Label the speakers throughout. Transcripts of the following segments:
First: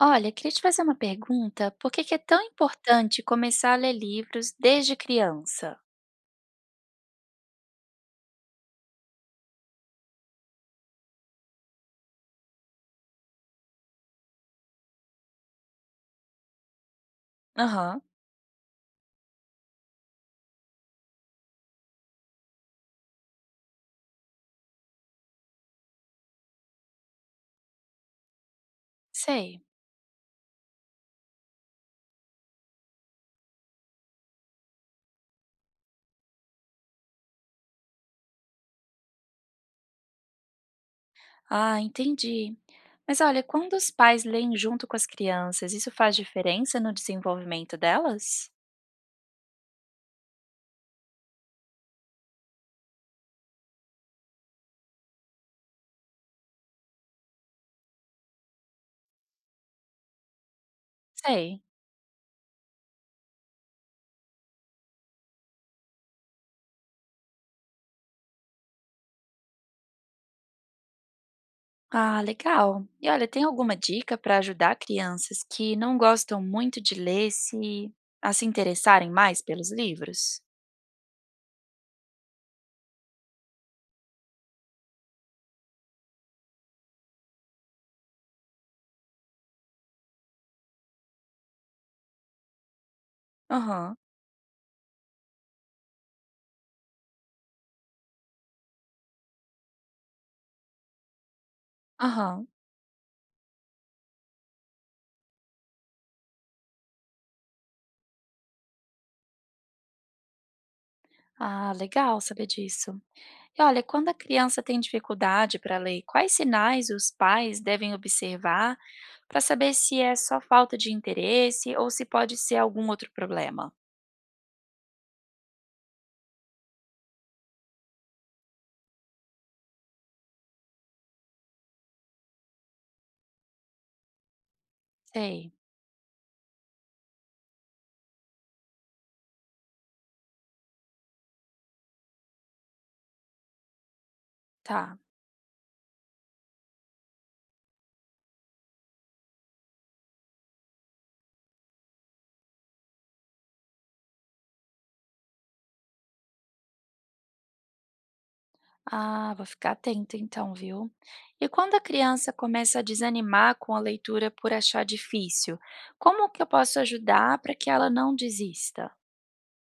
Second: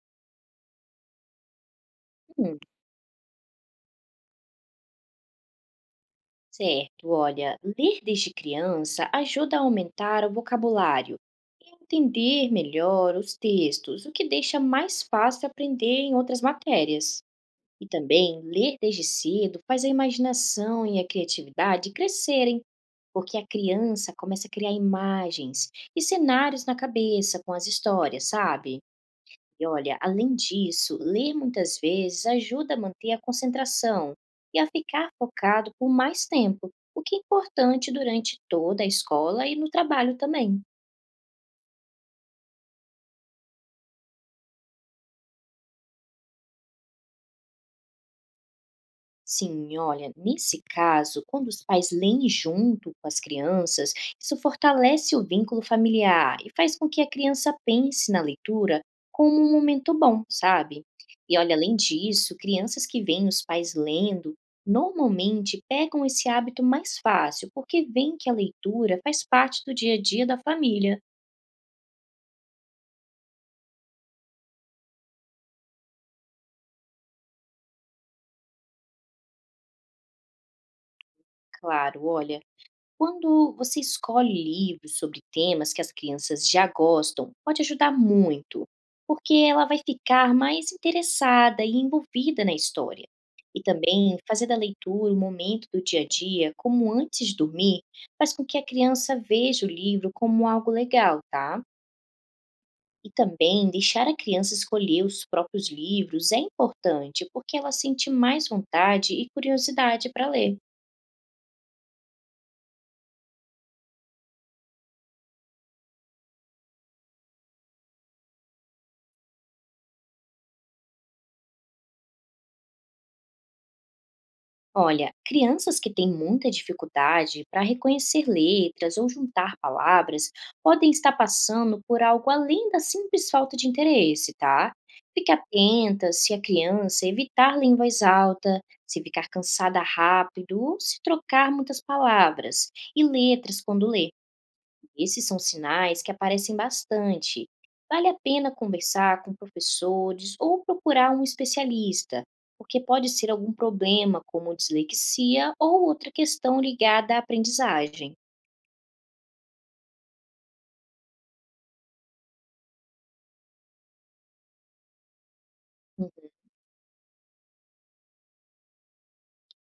Speaker 1: Olha, queria te fazer uma pergunta. Por que que é tão
Speaker 2: Hum,
Speaker 1: importante começar a ler livros desde criança?
Speaker 2: Certo, olha, ler desde criança ajuda a aumentar o vocabulário e entender melhor os textos, o que deixa mais fácil aprender em outras matérias. E
Speaker 1: Aham.
Speaker 2: também, ler desde cedo faz a imaginação e a criatividade crescerem, porque a criança começa a criar imagens e cenários na cabeça com as histórias, sabe?
Speaker 1: Sei.
Speaker 2: E olha, além disso, ler muitas vezes ajuda a manter a concentração e a ficar focado por mais tempo, o que é importante durante toda a escola e no trabalho também.
Speaker 1: Ah, entendi. Mas olha, quando os pais leem junto com as crianças, isso faz diferença no desenvolvimento delas?
Speaker 2: Sim, olha, nesse caso, quando os pais leem junto com as crianças, isso fortalece o vínculo familiar e faz com que a criança pense na leitura como um momento bom, sabe? E olha,
Speaker 1: Sei.
Speaker 2: além disso, crianças que veem os pais lendo normalmente pegam esse hábito mais fácil, porque veem que a leitura faz parte do dia a dia da família.
Speaker 1: Ah, legal. E olha, tem alguma dica para ajudar crianças que não gostam muito de ler se interessarem mais pelos livros?
Speaker 2: Claro, olha. Quando você escolhe livros sobre temas que as crianças já gostam, pode ajudar muito, porque ela vai ficar mais interessada e envolvida na história. E
Speaker 1: Aham.
Speaker 2: também fazer da leitura um momento do dia a dia, como antes de dormir, faz com que a criança veja o livro como algo legal, tá?
Speaker 1: Aham.
Speaker 2: E também deixar a criança escolher os próprios livros é importante, porque ela sente mais vontade e curiosidade para ler.
Speaker 1: Ah, legal saber disso. E olha, quando a criança tem dificuldade para ler, quais sinais os pais devem observar para saber se é só falta de interesse ou se pode ser algum outro problema?
Speaker 2: Olha, crianças que têm muita dificuldade para reconhecer letras ou juntar palavras podem estar passando por algo além da simples falta de interesse, tá? Fique
Speaker 1: Sei,
Speaker 2: atenta se a criança evitar ler em voz alta, se ficar cansada rápido ou se trocar muitas palavras e letras quando lê.
Speaker 1: tá.
Speaker 2: Esses são sinais que aparecem bastante. Vale a pena conversar com professores ou procurar um especialista, porque pode ser algum problema, como dislexia ou outra questão ligada à aprendizagem.
Speaker 1: Ah, vou ficar atento então, viu? E quando a criança começa a desanimar com a leitura por achar difícil,
Speaker 2: Hum,
Speaker 1: como que eu posso ajudar para que ela não desista?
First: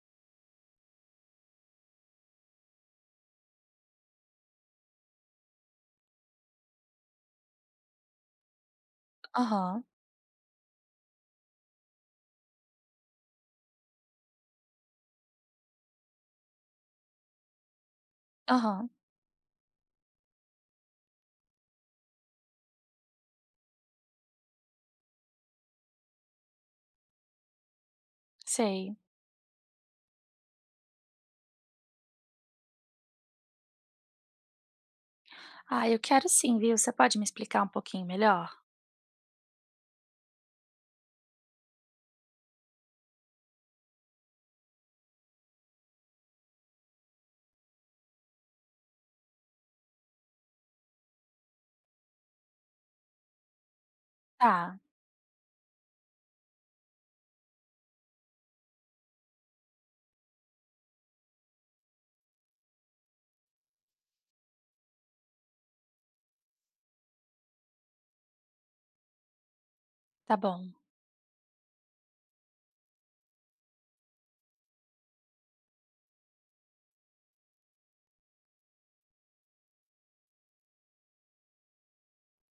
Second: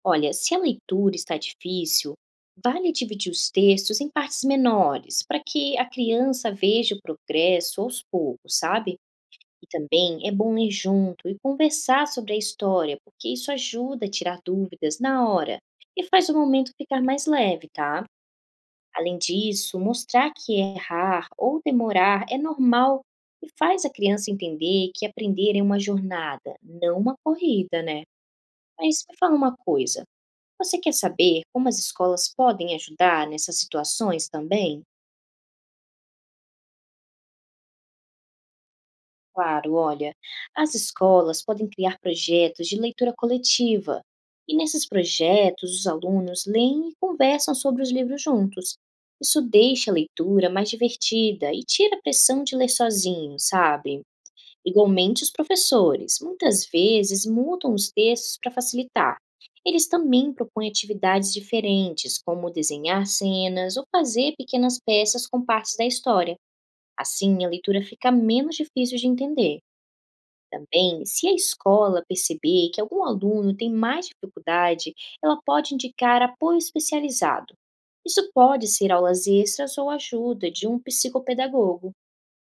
Speaker 2: Olha, se a leitura está difícil, vale dividir os textos em partes menores, para que a criança veja o progresso aos poucos, sabe? E
Speaker 1: Aham,
Speaker 2: também é bom ler junto e conversar sobre a história, porque isso ajuda a tirar dúvidas na hora e faz o momento ficar mais leve, tá?
Speaker 1: aham,
Speaker 2: Além disso, mostrar que errar ou demorar é normal e faz a criança entender que aprender é uma jornada, não uma corrida, né?
Speaker 1: sei.
Speaker 2: Mas me fala uma coisa: você quer saber como as escolas podem ajudar nessas situações também?
Speaker 1: Ah, eu quero sim, viu? Você pode me explicar um pouquinho melhor?
Speaker 2: Claro, olha, as escolas podem criar projetos de leitura coletiva, e nesses projetos os alunos leem e conversam sobre os livros juntos. Isso deixa a leitura mais divertida e tira a pressão de ler sozinho, sabe?
Speaker 1: Tá,
Speaker 2: Igualmente, os professores muitas vezes mudam os textos para facilitar. Eles também propõem atividades diferentes, como desenhar cenas ou fazer pequenas peças com partes da história. Assim, a leitura fica menos difícil de entender.
Speaker 1: tá bom.
Speaker 2: Também, se a escola perceber que algum aluno tem mais dificuldade, ela pode indicar apoio especializado. Isso pode ser aulas extras ou ajuda de um psicopedagogo.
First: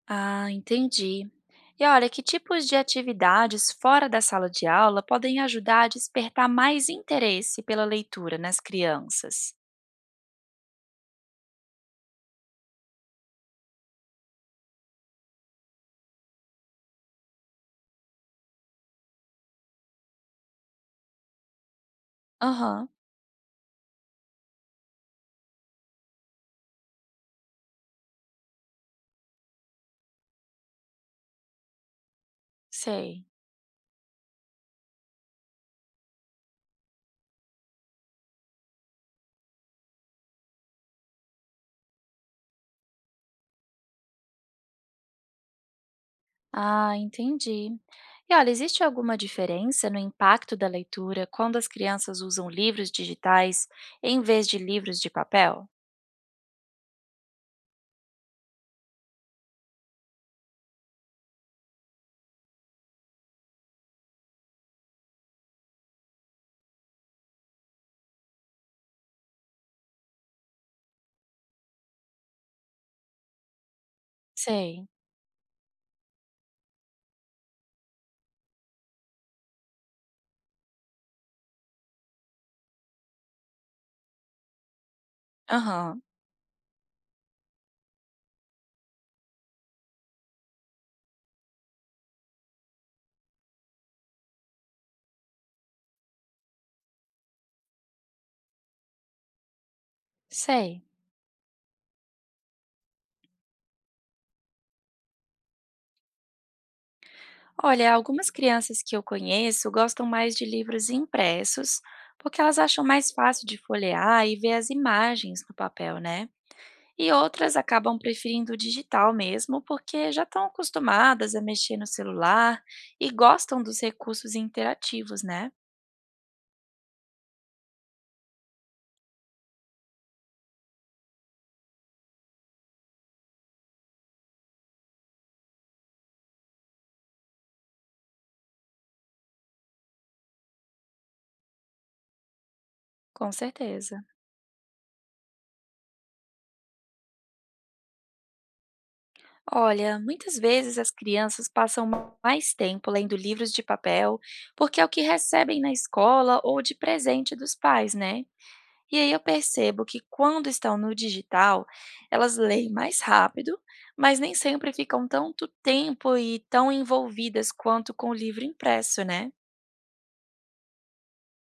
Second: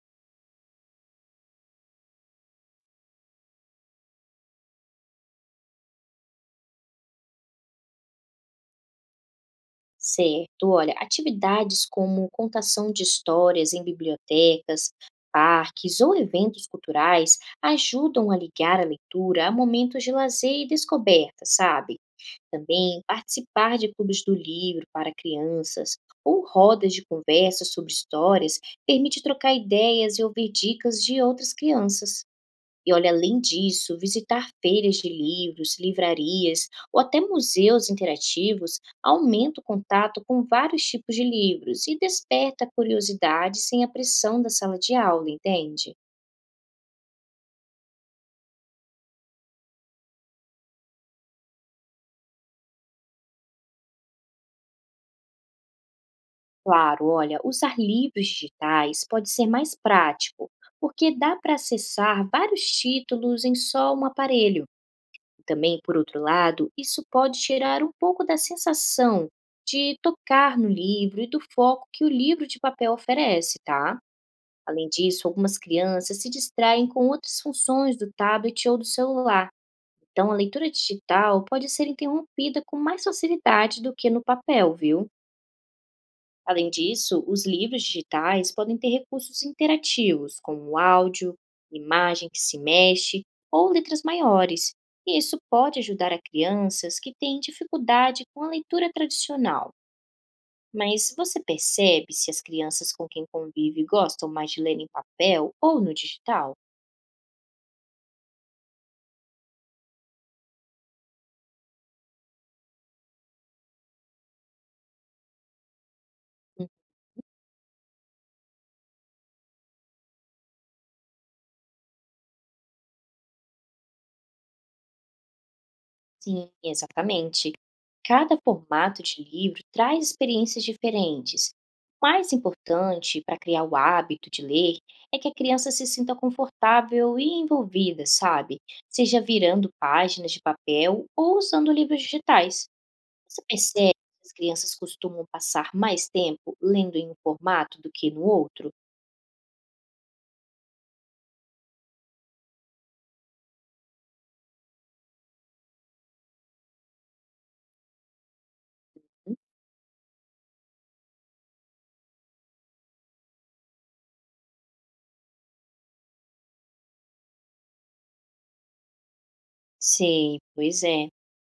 Speaker 1: Ah, entendi. E olha, que tipos de atividades fora da sala de aula podem ajudar a despertar mais interesse pela leitura nas crianças?
Speaker 2: Certo, olha, atividades como contação de histórias em bibliotecas, parques ou eventos culturais ajudam a ligar a leitura a momentos de lazer e descoberta, sabe?
Speaker 1: Aham,
Speaker 2: Também participar de clubes do livro para crianças ou rodas de conversa sobre histórias permite trocar ideias e ouvir dicas de outras crianças. E olha,
Speaker 1: sei.
Speaker 2: além disso, visitar feiras de livros, livrarias ou até museus interativos aumenta o contato com vários tipos de livros e desperta a curiosidade sem a pressão da sala de aula, entende?
Speaker 1: Ah, entendi. E olha, existe alguma diferença no impacto da leitura quando as crianças usam livros digitais em vez de livros de papel?
Speaker 2: Claro, olha, usar livros digitais pode ser mais prático, porque dá para acessar vários títulos em só um aparelho. Também, por outro lado, isso pode tirar um pouco da sensação de tocar no livro e do foco que o livro de papel oferece, tá?
Speaker 1: Sei.
Speaker 2: Além disso, algumas crianças se distraem com outras funções do tablet ou do celular. Então, a leitura digital pode ser interrompida com mais facilidade do que no papel, viu?
Speaker 1: Aham,
Speaker 2: Além disso, os livros digitais podem ter recursos interativos, como áudio, imagem que se mexe ou letras maiores, e isso pode ajudar a crianças que têm dificuldade com a leitura tradicional.
Speaker 1: sei.
Speaker 2: Mas você percebe se as crianças com quem convive gostam mais de ler em papel ou no digital?
Speaker 1: Olha, algumas crianças que eu conheço gostam mais de livros impressos, porque elas acham mais fácil de folhear e ver as imagens no papel, né? E outras acabam preferindo o digital mesmo, porque já estão acostumadas a mexer no celular e gostam dos recursos interativos, né?
Speaker 2: Sim, exatamente. Cada formato de livro traz experiências diferentes. O mais importante para criar o hábito de ler é que a criança se sinta confortável e envolvida, sabe? Seja virando páginas de papel ou usando livros digitais.
Speaker 1: Com
Speaker 2: Você percebe
Speaker 1: certeza.
Speaker 2: que as crianças costumam passar mais tempo lendo em um formato do que no outro?
Speaker 1: Olha, muitas vezes as crianças passam mais tempo lendo livros de papel, porque é o que recebem na escola ou de presente dos pais, né? E aí eu percebo que quando estão no digital, elas leem mais rápido, mas nem sempre ficam tanto tempo e tão envolvidas quanto com o livro impresso, né?
Speaker 2: Sim, pois é.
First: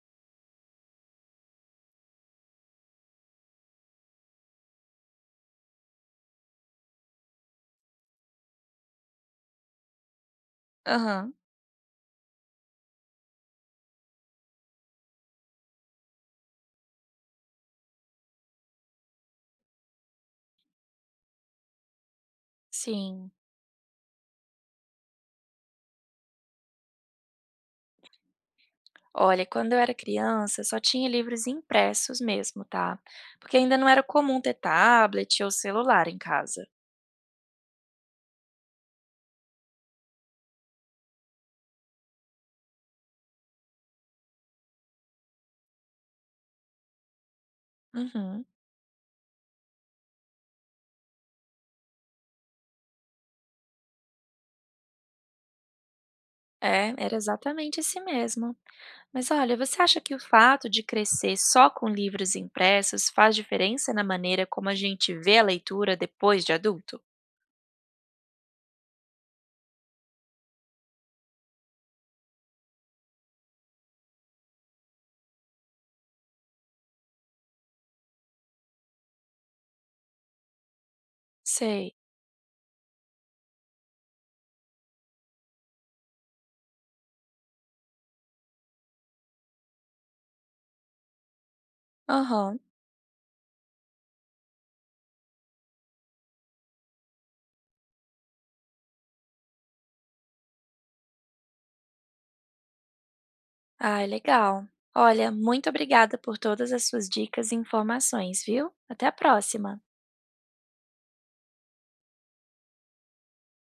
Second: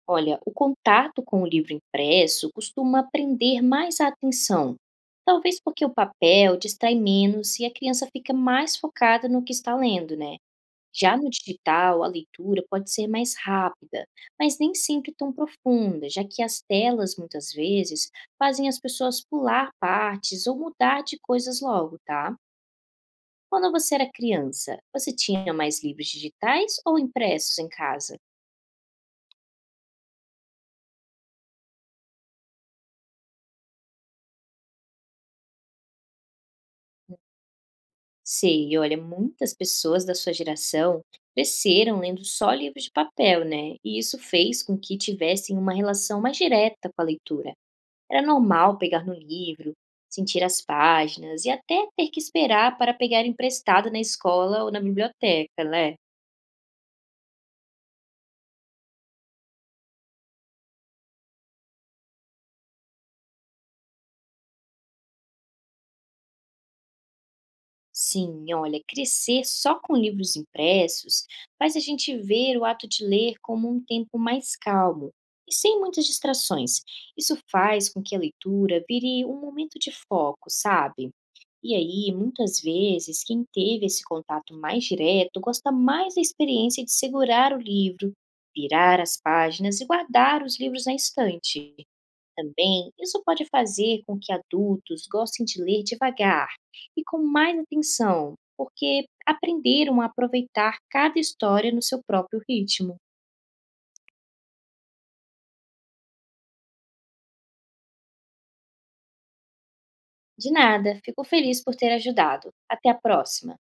Speaker 2: Olha, o contato com o livro impresso costuma prender mais a atenção, talvez porque o papel distrai menos e a criança fica mais focada no que está lendo, né? Já no
Speaker 1: Aham,
Speaker 2: digital, a leitura pode ser mais rápida, mas nem sempre tão profunda, já que as telas muitas vezes fazem as pessoas pular partes ou mudar de coisas logo, tá?
Speaker 1: sim.
Speaker 2: Quando você era criança, você tinha mais livros digitais ou impressos em casa?
Speaker 1: Olha, quando eu era criança, só tinha livros impressos mesmo, tá? Porque ainda não era comum ter tablet ou celular em casa.
Speaker 2: Sei, olha, muitas pessoas da sua geração cresceram lendo só livros de papel, né? E isso fez com que tivessem uma relação mais direta com a leitura. Era
Speaker 1: Uhum.
Speaker 2: normal pegar no livro, sentir as páginas e até ter que esperar para pegar emprestado na escola ou na biblioteca, né?
Speaker 1: É, era exatamente esse mesmo. Mas olha, você acha que o fato de crescer só com livros impressos faz diferença na maneira como a gente vê a leitura depois de adulto?
Speaker 2: Sim, olha, crescer só com livros impressos faz a gente ver o ato de ler como um tempo mais calmo e sem muitas distrações. Isso faz com que a leitura vire um momento de foco, sabe? E
Speaker 1: Sei.
Speaker 2: aí, muitas vezes, quem teve esse contato mais direto gosta mais da experiência de segurar o livro, virar as páginas e guardar os livros na estante.
Speaker 1: Aham.
Speaker 2: Também, isso pode fazer com que adultos gostem de ler devagar e com mais atenção, porque aprenderam a aproveitar cada história no seu próprio ritmo.
Speaker 1: Ah, legal. Olha, muito obrigada por todas as suas dicas e informações, viu? Até a próxima.
Speaker 2: De nada, fico feliz por ter ajudado. Até a próxima!